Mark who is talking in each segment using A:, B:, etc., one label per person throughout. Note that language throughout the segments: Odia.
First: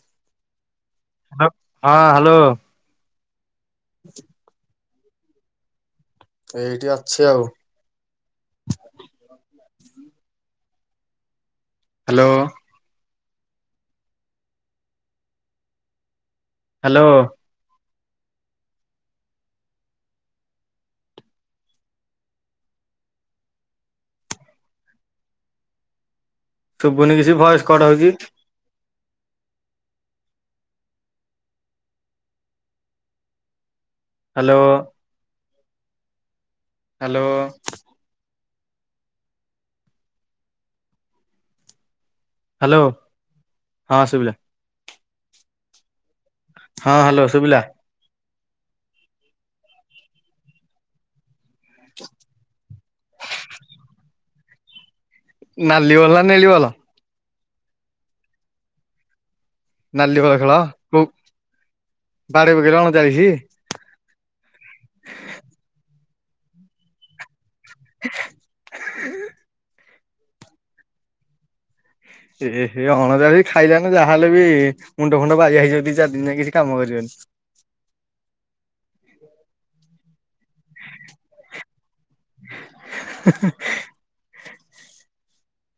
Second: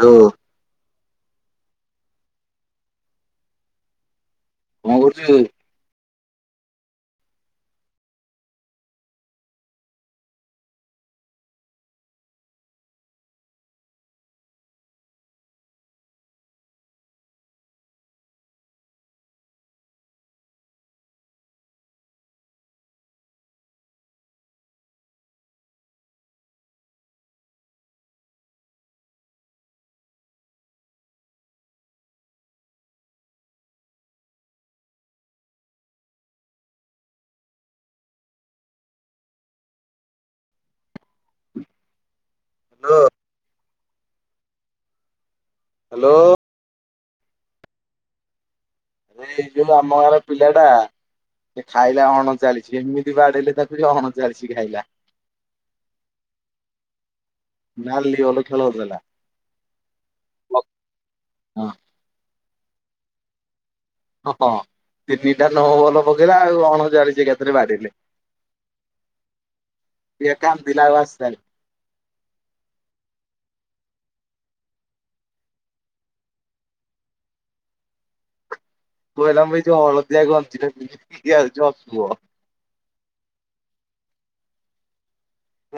A: ହାଲୋ।
B: ହାଲୋ ହଁ ହାଲୋ। [inaudible]
A: କଣ କରୁଚୁ?
B: ଏଇଠି ଅଛି ଆଉ। ହୁଁ। ହାଲୋ? ହାଲୋ? ଶୁଭୁନି କିଛି ଭଏସ କଟ୍ ହୋଉଛି। ହାଲୋ? ହାଲୋ? ହାଲୋ
A: ହ୍ୟାଲୋ
B: ହଁ ଶୁବିଲା।
A: ହାଲୋ?
B: ହଁ ହାଲୋ ଶୁବିଲା?
A: ଏ ଏଇ ଯୋଉ ଆମ ଗାଁର ପିଲାଟା ସେ ଖାଇଲା ଅଣଚାଲିଶି ଏମିତି ବାଡେଇଲେ ତାକୁ ଯେ ଅଣଚାଲିଶି ଖାଇଲା।
B: ନାଲି ବଲ ନା ନେଳି ବଲ?
A: ଖେଳ ବଲ ଖେଳ ହୋଉଥୁଲା।
B: ନାଲି ବଳ ଖେଳ କୋଉ
A: ହଁ
B: ବାଡ଼େଇ ପକେଇଲା ଅଣଚାଳିଶି।
A: ହଁ ହଁ ତିନିଟା ନୋ ବଲ ପକେଇଲା ଆଉ ଆଣଚାଳିସି ଏକାଥରେ ବାଡେଇଲେ।
B: [inaudible]
A: ସ୍ଅ କାନ୍ଦିଲା ଆଉ ଆସିଲାନି।
B: ଏହେ ଅଣଚାଳିଶି ଖାଇଲାନି ଯାହାହେଲେ ବି ମୁଣ୍ଡ ଫୁଣ୍ଡ ବାଇଆ ହେଇଯିବ ଦିଚାର ଦିନ ଯାକେ କିଛି କାମ କରିବନି।
A: କୋଇଲା ମୁଁ ହେଇ ଯୋଉ ହଳଦିଆ ଗଞ୍ଜିଟା ପିନ୍ଧି [unintelligible]
B: ହେଁ ହେଁ।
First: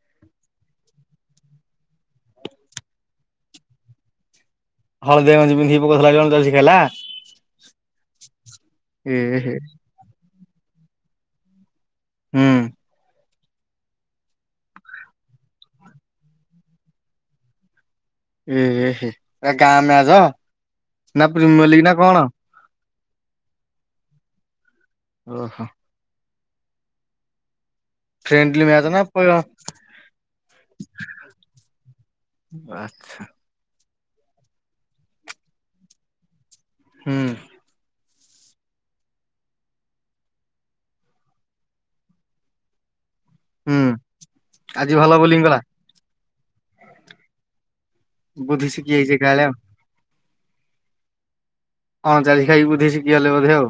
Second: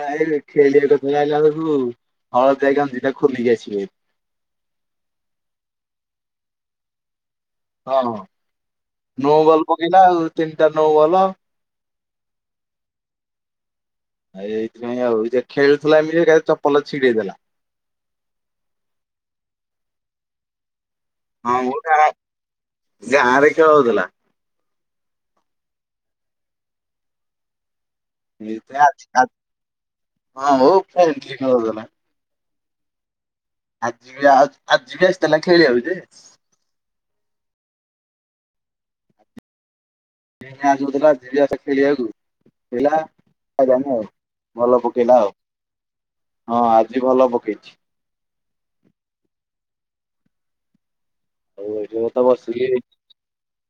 A: ନାଇରେ ଖେଳିବାକୁ ଆଇଲା ବେଳକୁ ହଳଦିଆ ଗଞ୍ଜିଟା ଖୋଲିକି ଆସିବେ।
B: ହଳଦିଆ ଗଞ୍ଜି ପିନ୍ଧିକି ପକୋଉଥୁଲା [unintelligible] ଜର୍ସି ଖେଳିଲା।
A: ହଁ
B: ଏ
A: ନୋ
B: ହେ
A: ବଲ ପକେଇଲା ଆଉ ତିନିଟା ନୋ ବଲ।
B: ହୁଁ।
A: ଆ ଏଇଥି ପାଇଁ ଆଉ ଯେ ଖେଳୁଥୁଲା ଏମତି ଏକା ଚପଲ ଛିଡେଇଦେଲା।
B: ଏହେ ଏଟା ଗାଁ ମ୍ୟାଚ? ନା
A: ହଁ
B: ପ୍ରିମିୟର
A: ମୁଁ
B: ଲିଗ ନା
A: ଯାହା
B: କଣ
A: ଗାଁରେ ଖେଳ ହୋଉଥୁଲା।
B: ଓହୋ।
A: [unintelligible] ଏ
B: ଫ୍ରେଣ୍ଡଲି ମ୍ୟାଚ
A: ତ
B: ନା ପ
A: ହଁ ହଉ କ ଖେଳ ହୋଉଥିଲା। [unintelligible]
B: ଆଛା।
A: ଆଜି ବି ଆ ଆଜି ବି ଆସିଥିଲା ଖେଳିବାକୁ ଯେ
B: ହୁଁ।
A: [unintelligible] ଉଥିଲା ଆସେ ଖେଳିବାକୁ ହେଲା। [unintelligible] ଆଉ
B: ହୁଁ।
A: ଭଲ
B: ଆଜି
A: ପକେଇଲା ଆଉ
B: ବୋଲିଂ କଲା
A: ହଁ ଆଜି ଭଲ ପକେଇଛି
B: ବୁଦ୍ଧି ଶିଖି ଯାଇଛି ଏକା ବେଳେ ଆଉ
A: ଆଉ ଏଠି
B: ହଁ
A: ତ
B: [unintelligible] ଚାଲିି
A: ବସିକି
B: ଖାଇକି ବୁଧି ଶିଖି ଗଲେ ବୋଧେ ଆଉ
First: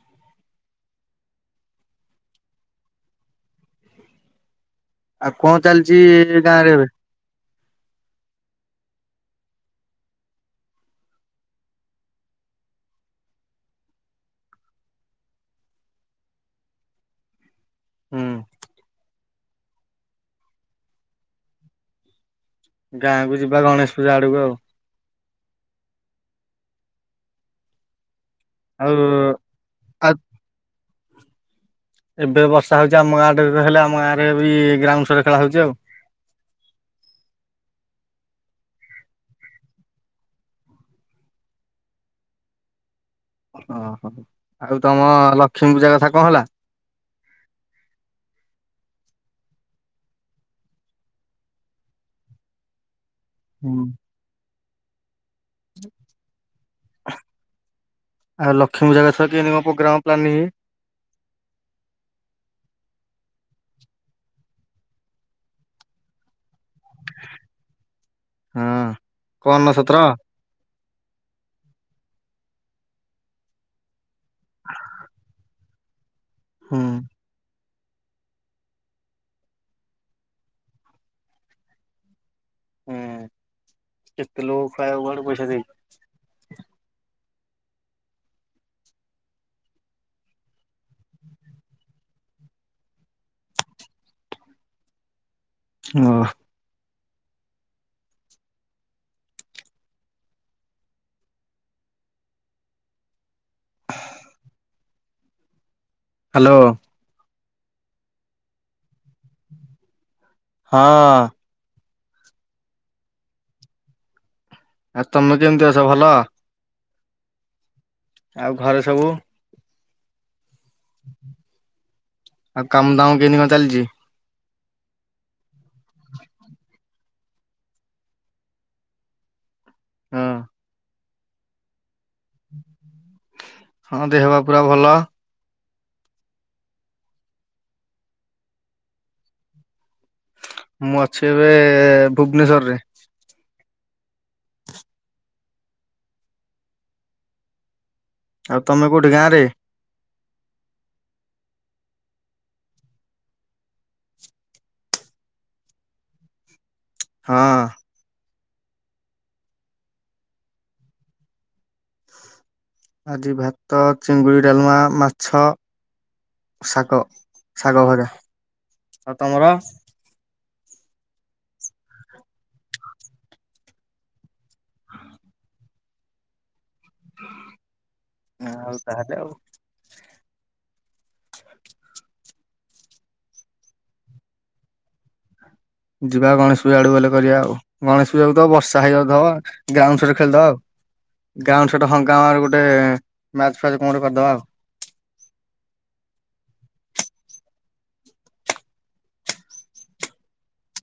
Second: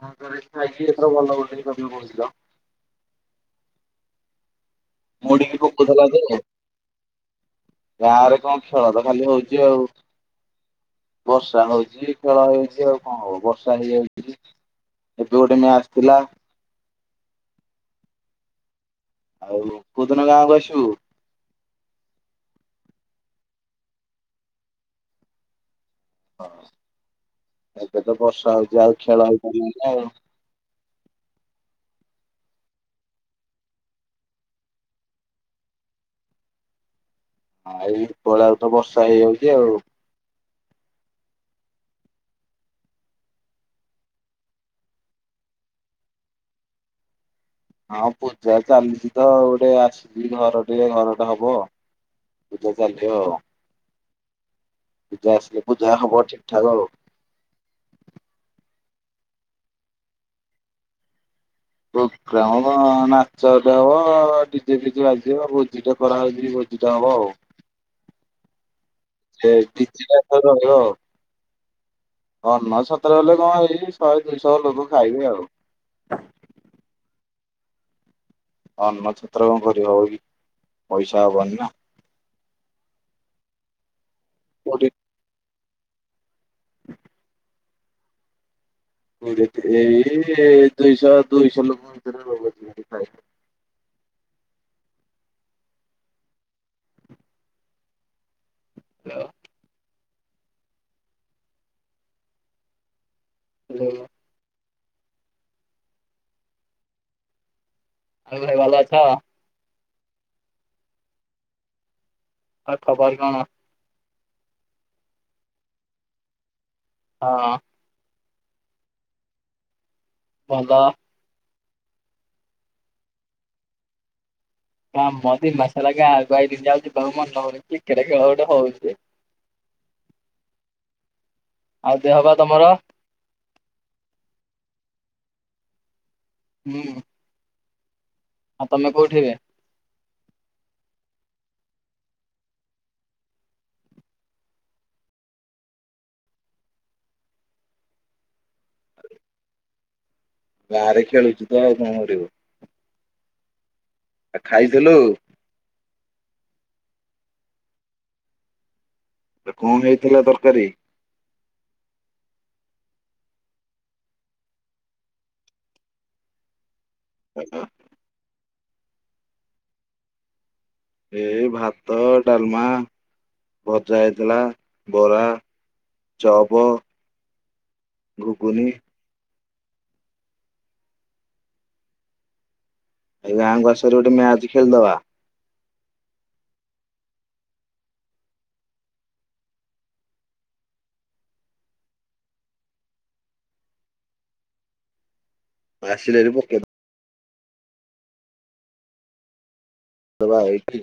A: [unintelligible] ହଁ ଖାଇକି ଏତର ଭଲ ହ କ କହୁଥିଲ। [unintelligible]
B: ଆଉ
A: ମୁଡିକି
B: କଣ
A: [unintelligible] କ
B: ଚାଲିଛି
A: କହୁଥିଲା [unintelligible] ଯେ
B: ଗାଁରେ ଏବେ
A: ଗାଁ ରେ କଣ ଖେଳ ତ ଖାଲି ହଉଛି ଆଉ। ବର୍ଷା ହଉଛି ଖେଳ ହେଇଛି ଆଉ କଣ ହବ ବର୍ଷା ହେଇଯାଉଛି। ଏବେ ଗୋଟେ ମ୍ୟାଚ ଥିଲା।
B: ହୁଁ
A: ଆଉ କୋଉ ଦିନ ଗାଁକୁ ଆସିବୁ?
B: ଗାଁକୁ ଯିବା ଗଣେଶ ପୂଜା ଆଡକୁ ଆଉ
A: ହଁ ଏବେ ତ ବର୍ଷା ହଉଛି ଆଉ ଖେଳ ହେଇପାରିବନି ଆଉ।
B: ଏବେ ବର୍ଷା ହେଉଛି ଆମ ଗାଁଟରେ ତ ହେଲେ ଆମ ଗାଁରେ ବି ଗ୍ରାଉଣ୍ଡ୍ ସରେ ଖେଳ ହେଉଛି ଆଉ।
A: ହଁ ଏଇ ଉପର ବେଳା କୁ ତ ବର୍ଷା ହେଇଯାଉଛି ଆଉ।
B: ଓହୋ ଆଉ ତମ ଲକ୍ଷ୍ମୀ ପୂଜା କଥା କଣ ହେଲା?
A: ହଁ ପୂଜା ଚାଲିଛି ତ ଗୋଟେ ଆସିଛି ଘର ଟିକେ ଘରଟେ ହବ। ପୂଜା ଚାଲିଥିବ ଆଉ
B: ହଁ।
A: ଜା ଆସ ପୂଜା ହବ ଠିକ ଠାକ ଆଉ।
B: ଆଉ ଲକ୍ଷ୍ମୀ ପୂଜାକଥା କେମିତି କଣ ପ୍ରୋଗ୍ରାମ ପ୍ଲାନିଙ୍ଗ
A: ପ୍ରୋଗ୍ରାମ କଣ ନାଚଟେ ହବ ଡିଜେ ଫିଜେ ବାଜି ଭୋଜିଟେ କରାହେଉଛି ଭୋଜି ଭୋଜିଟେ ହବ ଆଉ।
B: ହଁ। କଣ
A: ସେ
B: ଅନସତ୍ର
A: [unintelligible] ଦ ରହିବ ଆଉ ଅ [unintelligible] ସତରେ ହେଲେ କଣ ହେଇ ଶଏ ଦୁଇଶହ ଲୋକ ଖାଇବେ ଆଉ
B: ହୁଁ।
A: ଅନ୍ନ ଛତ୍ର କଣ କରି ହବ କି ପଇସା ହବନି ନା।
B: ହୁଁ କେତେ ଲୋକ
A: କୋଉଠି
B: ଖାଇବାକୁ ଗଲେ ପଇସା ଦେଇ
A: ମୁ ଏଇ ଦୁଇଶହ ଦୁଇଶହ ଲୋକରେ ଖଣ୍ଡେ ହବ ବୋଧେ ଖାଇବେ
B: ହୁଁ।
A: ହ୍ୟାଲୋ। ହ୍ୟାଲୋ।
B: ହ୍ୟାଲୋ।
A: ଆରେ ଭାଇ ଭଲ ଅଛ।
B: ହଁ।
A: ଆଉ ଖବର କଣ?
B: ଆଉ ତମେ କେମିତି ଅଛ ଭଲ?
A: ହଁ।
B: ଆଉ ଘରେ ସବୁ
A: ଭଲ
B: ଆଉ କାମ ଦାମ କେମନି କଣ ଚାଲିଛି?
A: [unintelligible] ହଁ ମ ଦି ମାସ ଲା ଦିନ ଯାଉଛି ବହୁ ମନଉଛି ଖେଳ ଖେଳ ଗୋଟେ ହଉଛି [unintelligible]
B: ହଁ।
A: ଆଉ ଦେହ ପା ତମର?
B: ହଁ ଦେହ ବା ପୁରା ଭଲ
A: ହୁଁ। ହଁ ତମେ କଉଠିି ଏବେ?
B: ମୁଁ ଅଛି ଏବେ ଭୁବନେଶରେ। ଆଉ ତମେ କୋଉଠି ଗାଁ ରେ?
A: ବାହାରେ ଖେଳୁଛୁ ଆଉ କଣ କରିବୁ? ଆ ଖାଇଥିଲୁ?
B: ହଁ।
A: ଏ କଣ ହେଇଥିଲା ତରକାରୀ?
B: ଆଜିି ଭାତ, ଚିଙ୍ଗୁଡି, ଡାଲମା, ମାଛ, ଶାଗ ଶାଗ ଭଜା ଆଉ ତମର?
A: ଏ ଭାତ, ଡାଲମା, ଭଜା ହେଇଥିଲା ବରା ଚପ୍
B: ହ ଆଉ ତାହେଲେ ଆଉ
A: ଆ ଗାଁ ଆସହାରି ଗୋଟେ ମ୍ୟାଚ ଖେଳିଦବା।
B: ଯିବା ଗଣେଶ ପୂଜା ଆଡୁ ଗଲେ କରିବା ଆଉ ଗଣେଶ ପୂଜାକୁ ତ ବର୍ଷା ହେଇଯାଉଥିବ ଆଉ ଗ୍ରାଉଣ୍ଡ ସଟ ଖେଳିଦବା ଆଉ ଗ୍ରାଉଣ୍ଡ ସ ହଙ୍କା ଗୋଟେ ମ୍ୟାଚ୍ ଫ୍ୟାଚ କଣ କରିଦବା ଆଉ।
A: ଆସିଲିହାରି ପକେଇବାକୁ। ଦବା ଏଇଠି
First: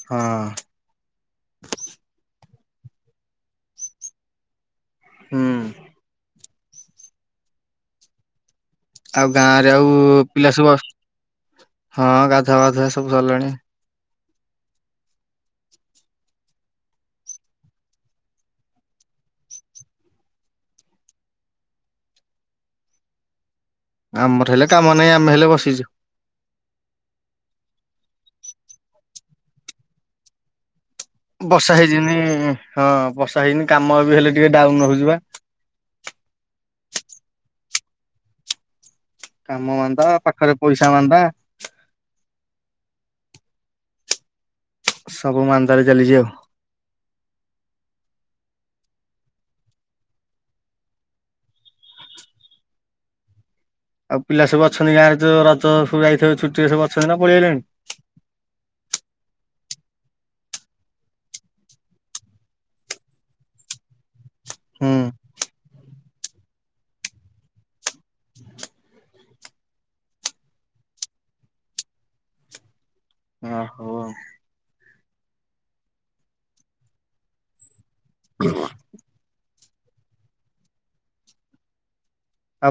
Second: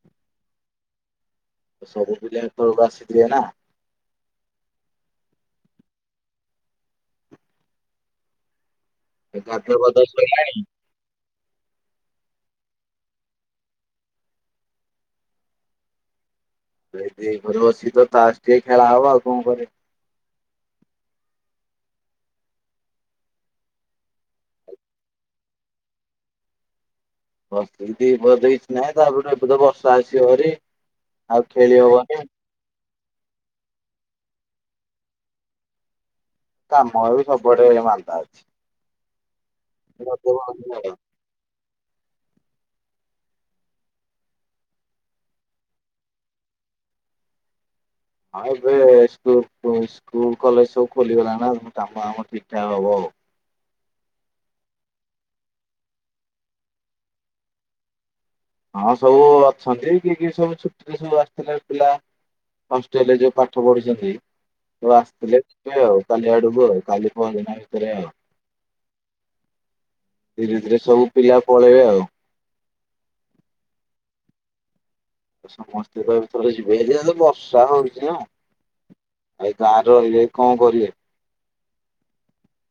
B: ହଁ।
A: ତ ସବୁ ପିଲା ଏତେବେଳକୁ ଆସିଥିଲେ ନା
B: ହୁଁ। ଆଉ ଗାଁ ରେ
A: ଗାଧୁଆ
B: ଆଉ
A: ପାଧୁଆ ସଇଲା
B: ପିଲା ସବୁ ହଁ ଗାଧୁଆବାଧୁଆ ସବୁ ସରିଲାଣି।
A: ତ ଏଇଠି ଘରେ ବସି ତାସ୍ ଟିକେ ଖେଳା ହବ ଆଉ କଣ କରେ
B: ଆମର ହେଲେ କାମ ନାହିଁ ଆମେ ହେଲେ ବସିଛୁ।
A: ବସି ବ ଦେଇଛି ନାହିଁ ତାପରେ ଏବେ ତ ବର୍ଷା ଆସିବ ହାରି।
B: ବର୍ଷା ହେଇଯିନି ହଁ ବର୍ଷା ହେଇନି କାମ ବି ହେଲେ ଟିକେ ଡାଉନ ରହୁଛିିବା।
A: କାମ ବି ସବୁଆଡେ ଏବେ ମାନ୍ଦା ଅଛି।
B: କାମ ମାନ୍ଦା
A: ହଁ
B: ପାଖରେ ପଇସା ମାନ୍ଦା ସବୁ ମାନ୍ଦାରେ ଚାଲିଛି ଆଉ।
A: ହଁ ଏବେ ସ୍କୁଲ କଲେଜ ସବୁ ଖୋଲିଗଲା ନା କାମ ଫାମ ଠିକ ଠାକ ହବ ଆଉ।
B: ଆଉ ପିଲା ସବୁ ଅଛନ୍ତି ଗାଁ ରେ ତ ରଜ ସବୁ ଯାଇଥିବ ଛୁଟିରେ ସବୁ ଅଛନ୍ତି ନା ପଳେଇଗଲେଣି?
A: ହଁ ସବୁ ଅଛନ୍ତି କିଏ କି ସବୁ ଛୁଟିରେ ସବୁ ଆସିଥିଲା ପିଲା ହଷ୍ଟେଲ ରେ ଯୋଉ ପାଠ ପଢିଛନ୍ତି ତ
B: ହୁଁ
A: ଆସିଥିଲେ ଆଉ କାଲି ଆଡକୁ ଆ କାଲି ପହଦିନ ଭିତରେ ଆଉ ଧୀରେ ଧୀରେ ସବୁ ପିଲା ପଳେଇବେ ଆଉ।
B: ଓ ହୋ।
A: ସମସ୍ତେ ତ ଥରେ ଯିବେ ହେଲେ ବର୍ଷା ହଉଛି ଆଉ। ଏ ଗାଁରେ ରହିଲେ ବି କଣ କରିବେ?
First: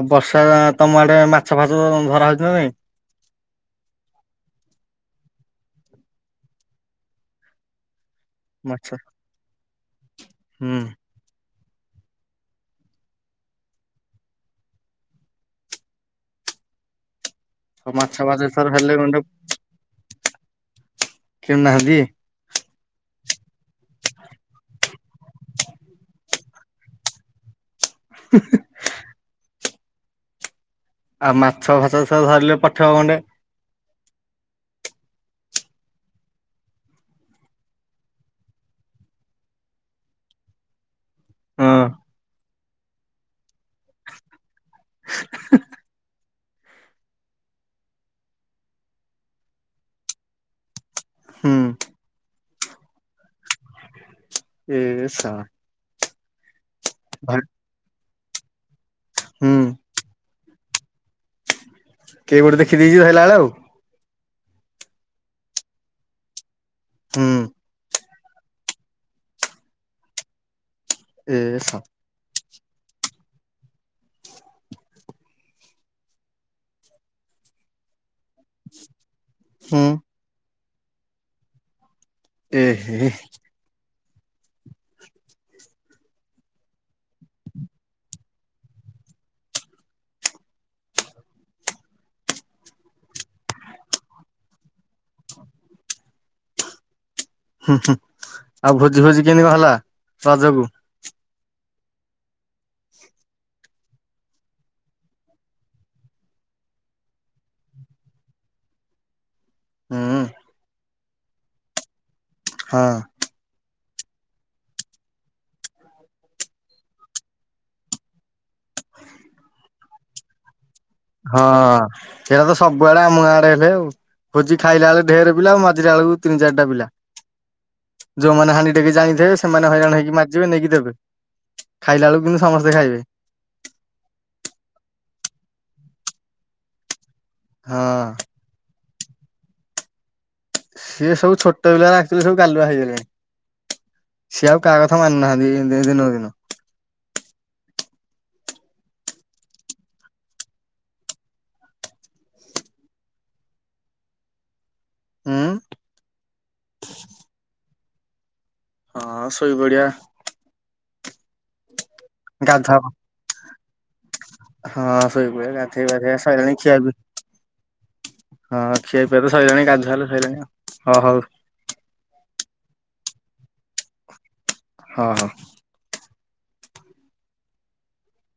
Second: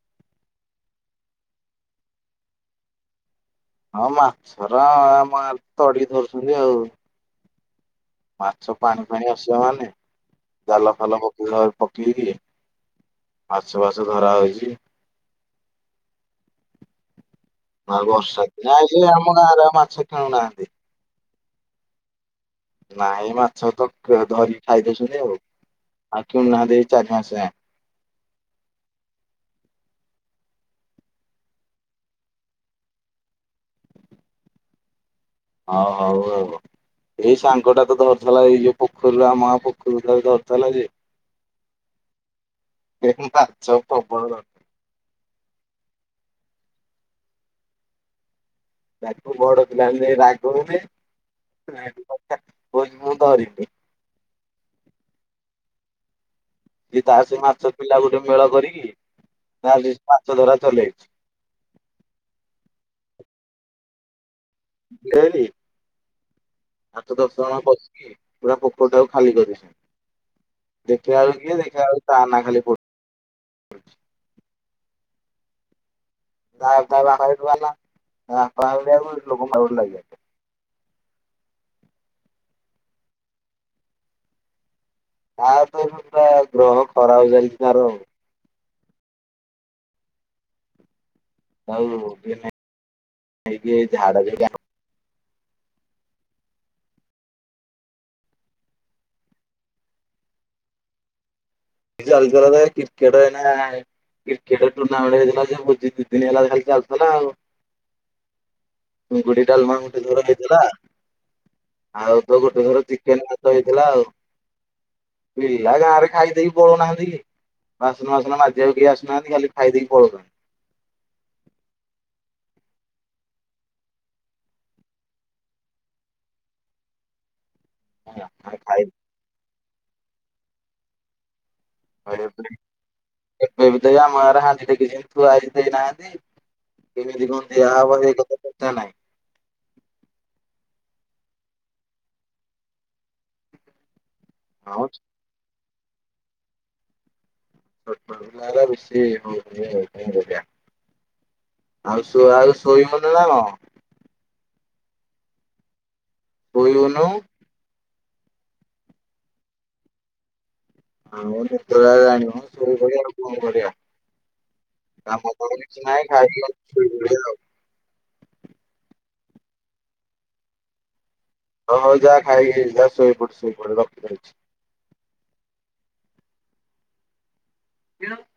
B: ଆଉ ବର୍ଷା ତମ ଆଡେ ମାଛ ଫାସ ଧରା ହେଊଛି କି ନାଇଁ?
A: ହଁ ମାଛରା ଆମ ଗାଁ ରେ ତଡିକି ଧରୁଛନ୍ତି ଆଉ। ମାଛ ପାଣି ଫାଣି ଆସିବ ମାନେ
B: ହୁଁ
A: ଜାଲ। ଭଲ [unintelligible] ପକେଇ ଦିଏ ମାଛ ଫାଛ ଧରା ହେଉଛି। ଆଉ
B: ମାଛ ଫାଛ
A: ବର୍ଷା
B: ଏଥର
A: ଦିନ
B: ହେଲେ
A: ଆଇଲେ
B: ଗଣ୍ଡେ
A: ଆମ ଗାଁରେ ଆଉ ମାଛ କିଣୁନାଆନ୍ତି।
B: କିଣୁନାହାନ୍ତି?
A: ନାଇଁ ମାଛ ତ ଧରିକି ଖାଇଦଉଛନ୍ତି ଆଉ। ଆଉ କିଣୁନାଆନ୍ତି ଏଇ ଚାରି ମାସ।
B: [inaudible] ଆଉ ମାଛ ଫାଛ ସହ ଧରିଲେ ପଠେଇବ ଗଣ୍ଡେ।
A: ହଉ ହଉ ଆଉ। ଏଇ ସାଙ୍ଗ ଟା ତ ଧରୁଥିଲା ଏଇ ଯୋଉ ପୋଖରୀରୁ ଆମ ଗାଁ ପୋଖରୀରୁ ଧରୁଥିଲା ଯେ
B: ହଁ
A: ଏ ମାଛ ପ୍ରବଳ ଧ ତାକୁ ବଡ ଥିଲା ଏମିତି ରାଗ ଗୋଟେ
B: ହୁଁ
A: କହୁଚି ମୁଁ ଧରିବି
B: ଏ ଶଳା
A: କି ତା ସେ
B: ଧର
A: ମାଛ ପିଲା ଗୋଟେ ମେଳ କରିକି
B: ହୁଁ
A: ତା ମାଛ ଧରା ଚଲେଇଛି।
B: କେ ଗୋଟେ ଦେଖି ଦେଇଛି ଧଇଲା ବେଳେ ଆଉ।
A: ବୁଲିବଳୀ ଆତ
B: ହୁଁ
A: ଦଶ ଜଣ ପସିକି। ପୁରା ପୋଖରି ଟାକୁ ଖାଲି କରି ଦେଇଛନ୍ତି ଦେଖିଲା
B: ଏ
A: ଲାକୁ କିଏ
B: ଶଳା
A: ଦେଖିବା ବେଳ ତା ନା ଖାଲି ପଡ। ତା [unintelligible] ମାଡ ଗୋଳ
B: ହୁଁ
A: ଲାଗିଲେଣି।
B: ଏ ହେ।
A: ତା ତ ଏରୁ ପୁରା ଗ୍ରହ ଖରାପ ଚାଲିଚି ତାର ଆଉ। ଆଉ ଟିକେ ନେଇକି ଝାଡ଼ା ଯାଇକି।
B: ହୁଁ ହୁଁ। ଆଉ ଭୋଜି ଫୋଜି କେମିତି କଣ ହେଲା ରଜକୁ?
A: ଆଲଗପ୍ରକାର କ୍ରିକେଟ ଏଇନା। କ୍ରିକେଟ ଟୁର୍ଣ୍ଣାମେଣ୍ଟ ହେଇଥିଲା ଯେ ଭୋଜି ଦି ଦିନ ହେଲା ଖାଲି ଚାଲିଥିଲା ଆଉ। ଚିଙ୍ଗୁଡ଼ି ଡାଲମା
B: ହୁଁ
A: ଗୋଟେ ଥର ହେଇଥିଲା ଆଉ ତ ଗୋଟେ ଥର
B: ହଁ।
A: ଚିକେନ ତ ହେଇଥିଲା ଆଉ ପି ଆଉ ଗାଁ ରେ ଖାଇଦେଇ ପଳଉନାହାନ୍ତି କି ବାସନ ବାସନ ମାଜିବାକୁ କେଇ ଆସୁନାହାନ୍ତି ଖାଲି ଖାଇଦେଇକି ପଳଉଚନ୍ତି।
B: ହଁ ସେଇଟା ତ ସବୁଆଡେ ଆମ ଗାଁ ଆଡେ ହେଲେ ଆଉ। ଭୋଜି ଖାଇଲା ବେଳୁକୁ ଢେର ପିଲା ଆଉ ମାଜିଲା ବେଳକୁ ତିନି ଚାରିଟା ପିଲା।
A: ପଳଉଛନ୍ତି।
B: ଯୋଉମାନେ ହାଣ୍ଡି
A: ଖାଇ
B: ଟେକି ଜାଣିଥିବେ ସେମାନେ ହଇରାଣ ହେଇକି ମାଜିବେ ନେଇକି ଦେବେ। ଖାଇଲା ବେଳକୁ କିନ୍ତୁ ସମସ୍ତେ ଖାଇବେ।
A: ଏବେ ବି ତ ଆମ ଆଡେହାଣ୍ଡି ଟେ ସେମିତି ଥୁଆ ହେଇଚି ଦେଇନାହାନ୍ତି କେମିତି କ ଦିଆ ହବ
B: ହଁ।
A: ହେଇଟା ତ କଥା ନାହିଁ।
B: ସିଏ ସବୁ ଛୋଟ ପିଲା ଆକଚୁଆଲି ସବୁ ଗାଲୁଆ ହେଇଗଲେଣି। ସିଏ ଆଉ କାହା
A: ହଁ
B: କଥା ମାନୁନାହାନ୍ତି। ଏ ଦିନକୁ ଦିନ।
A: [unintelligible] ଆଉ ସୋ ଆଉ ଶୋଇବୁନି ନା କଣ?
B: ଉଁ।
A: କୋଇଅନୁ।
B: ହଁ ଶୋଇ ପଡିଆ।
A: ଆମର ନିଦ ଲାଗିଲାଣି ମ
B: ଗାଧା
A: ଶୋଇପଡ଼ିବା ଆଉ କଣ କରିଆ।
B: ହଁ ଶୋଇପଡ଼ିଆ ଗାଧେଇ ପଧେଇବା ସଇଲାଣି ଖିଆ ପି।
A: ଶୋଇପଡିଆ।
B: ହଁ ଖିଆ ପିଆ ତ ସଇଲାଣି ଗାଧୁଆ ସଇଲାଣି ଆଉ। ହଁ ହଉ।
A: ହଁ ହଉ ଯାହା ଖାଇକି ଯା ଶୋଇପଡ ଶୋଇପଡ ରଖିଦଉଛି।
B: ହଁ ହଁ।
A: [inaudible]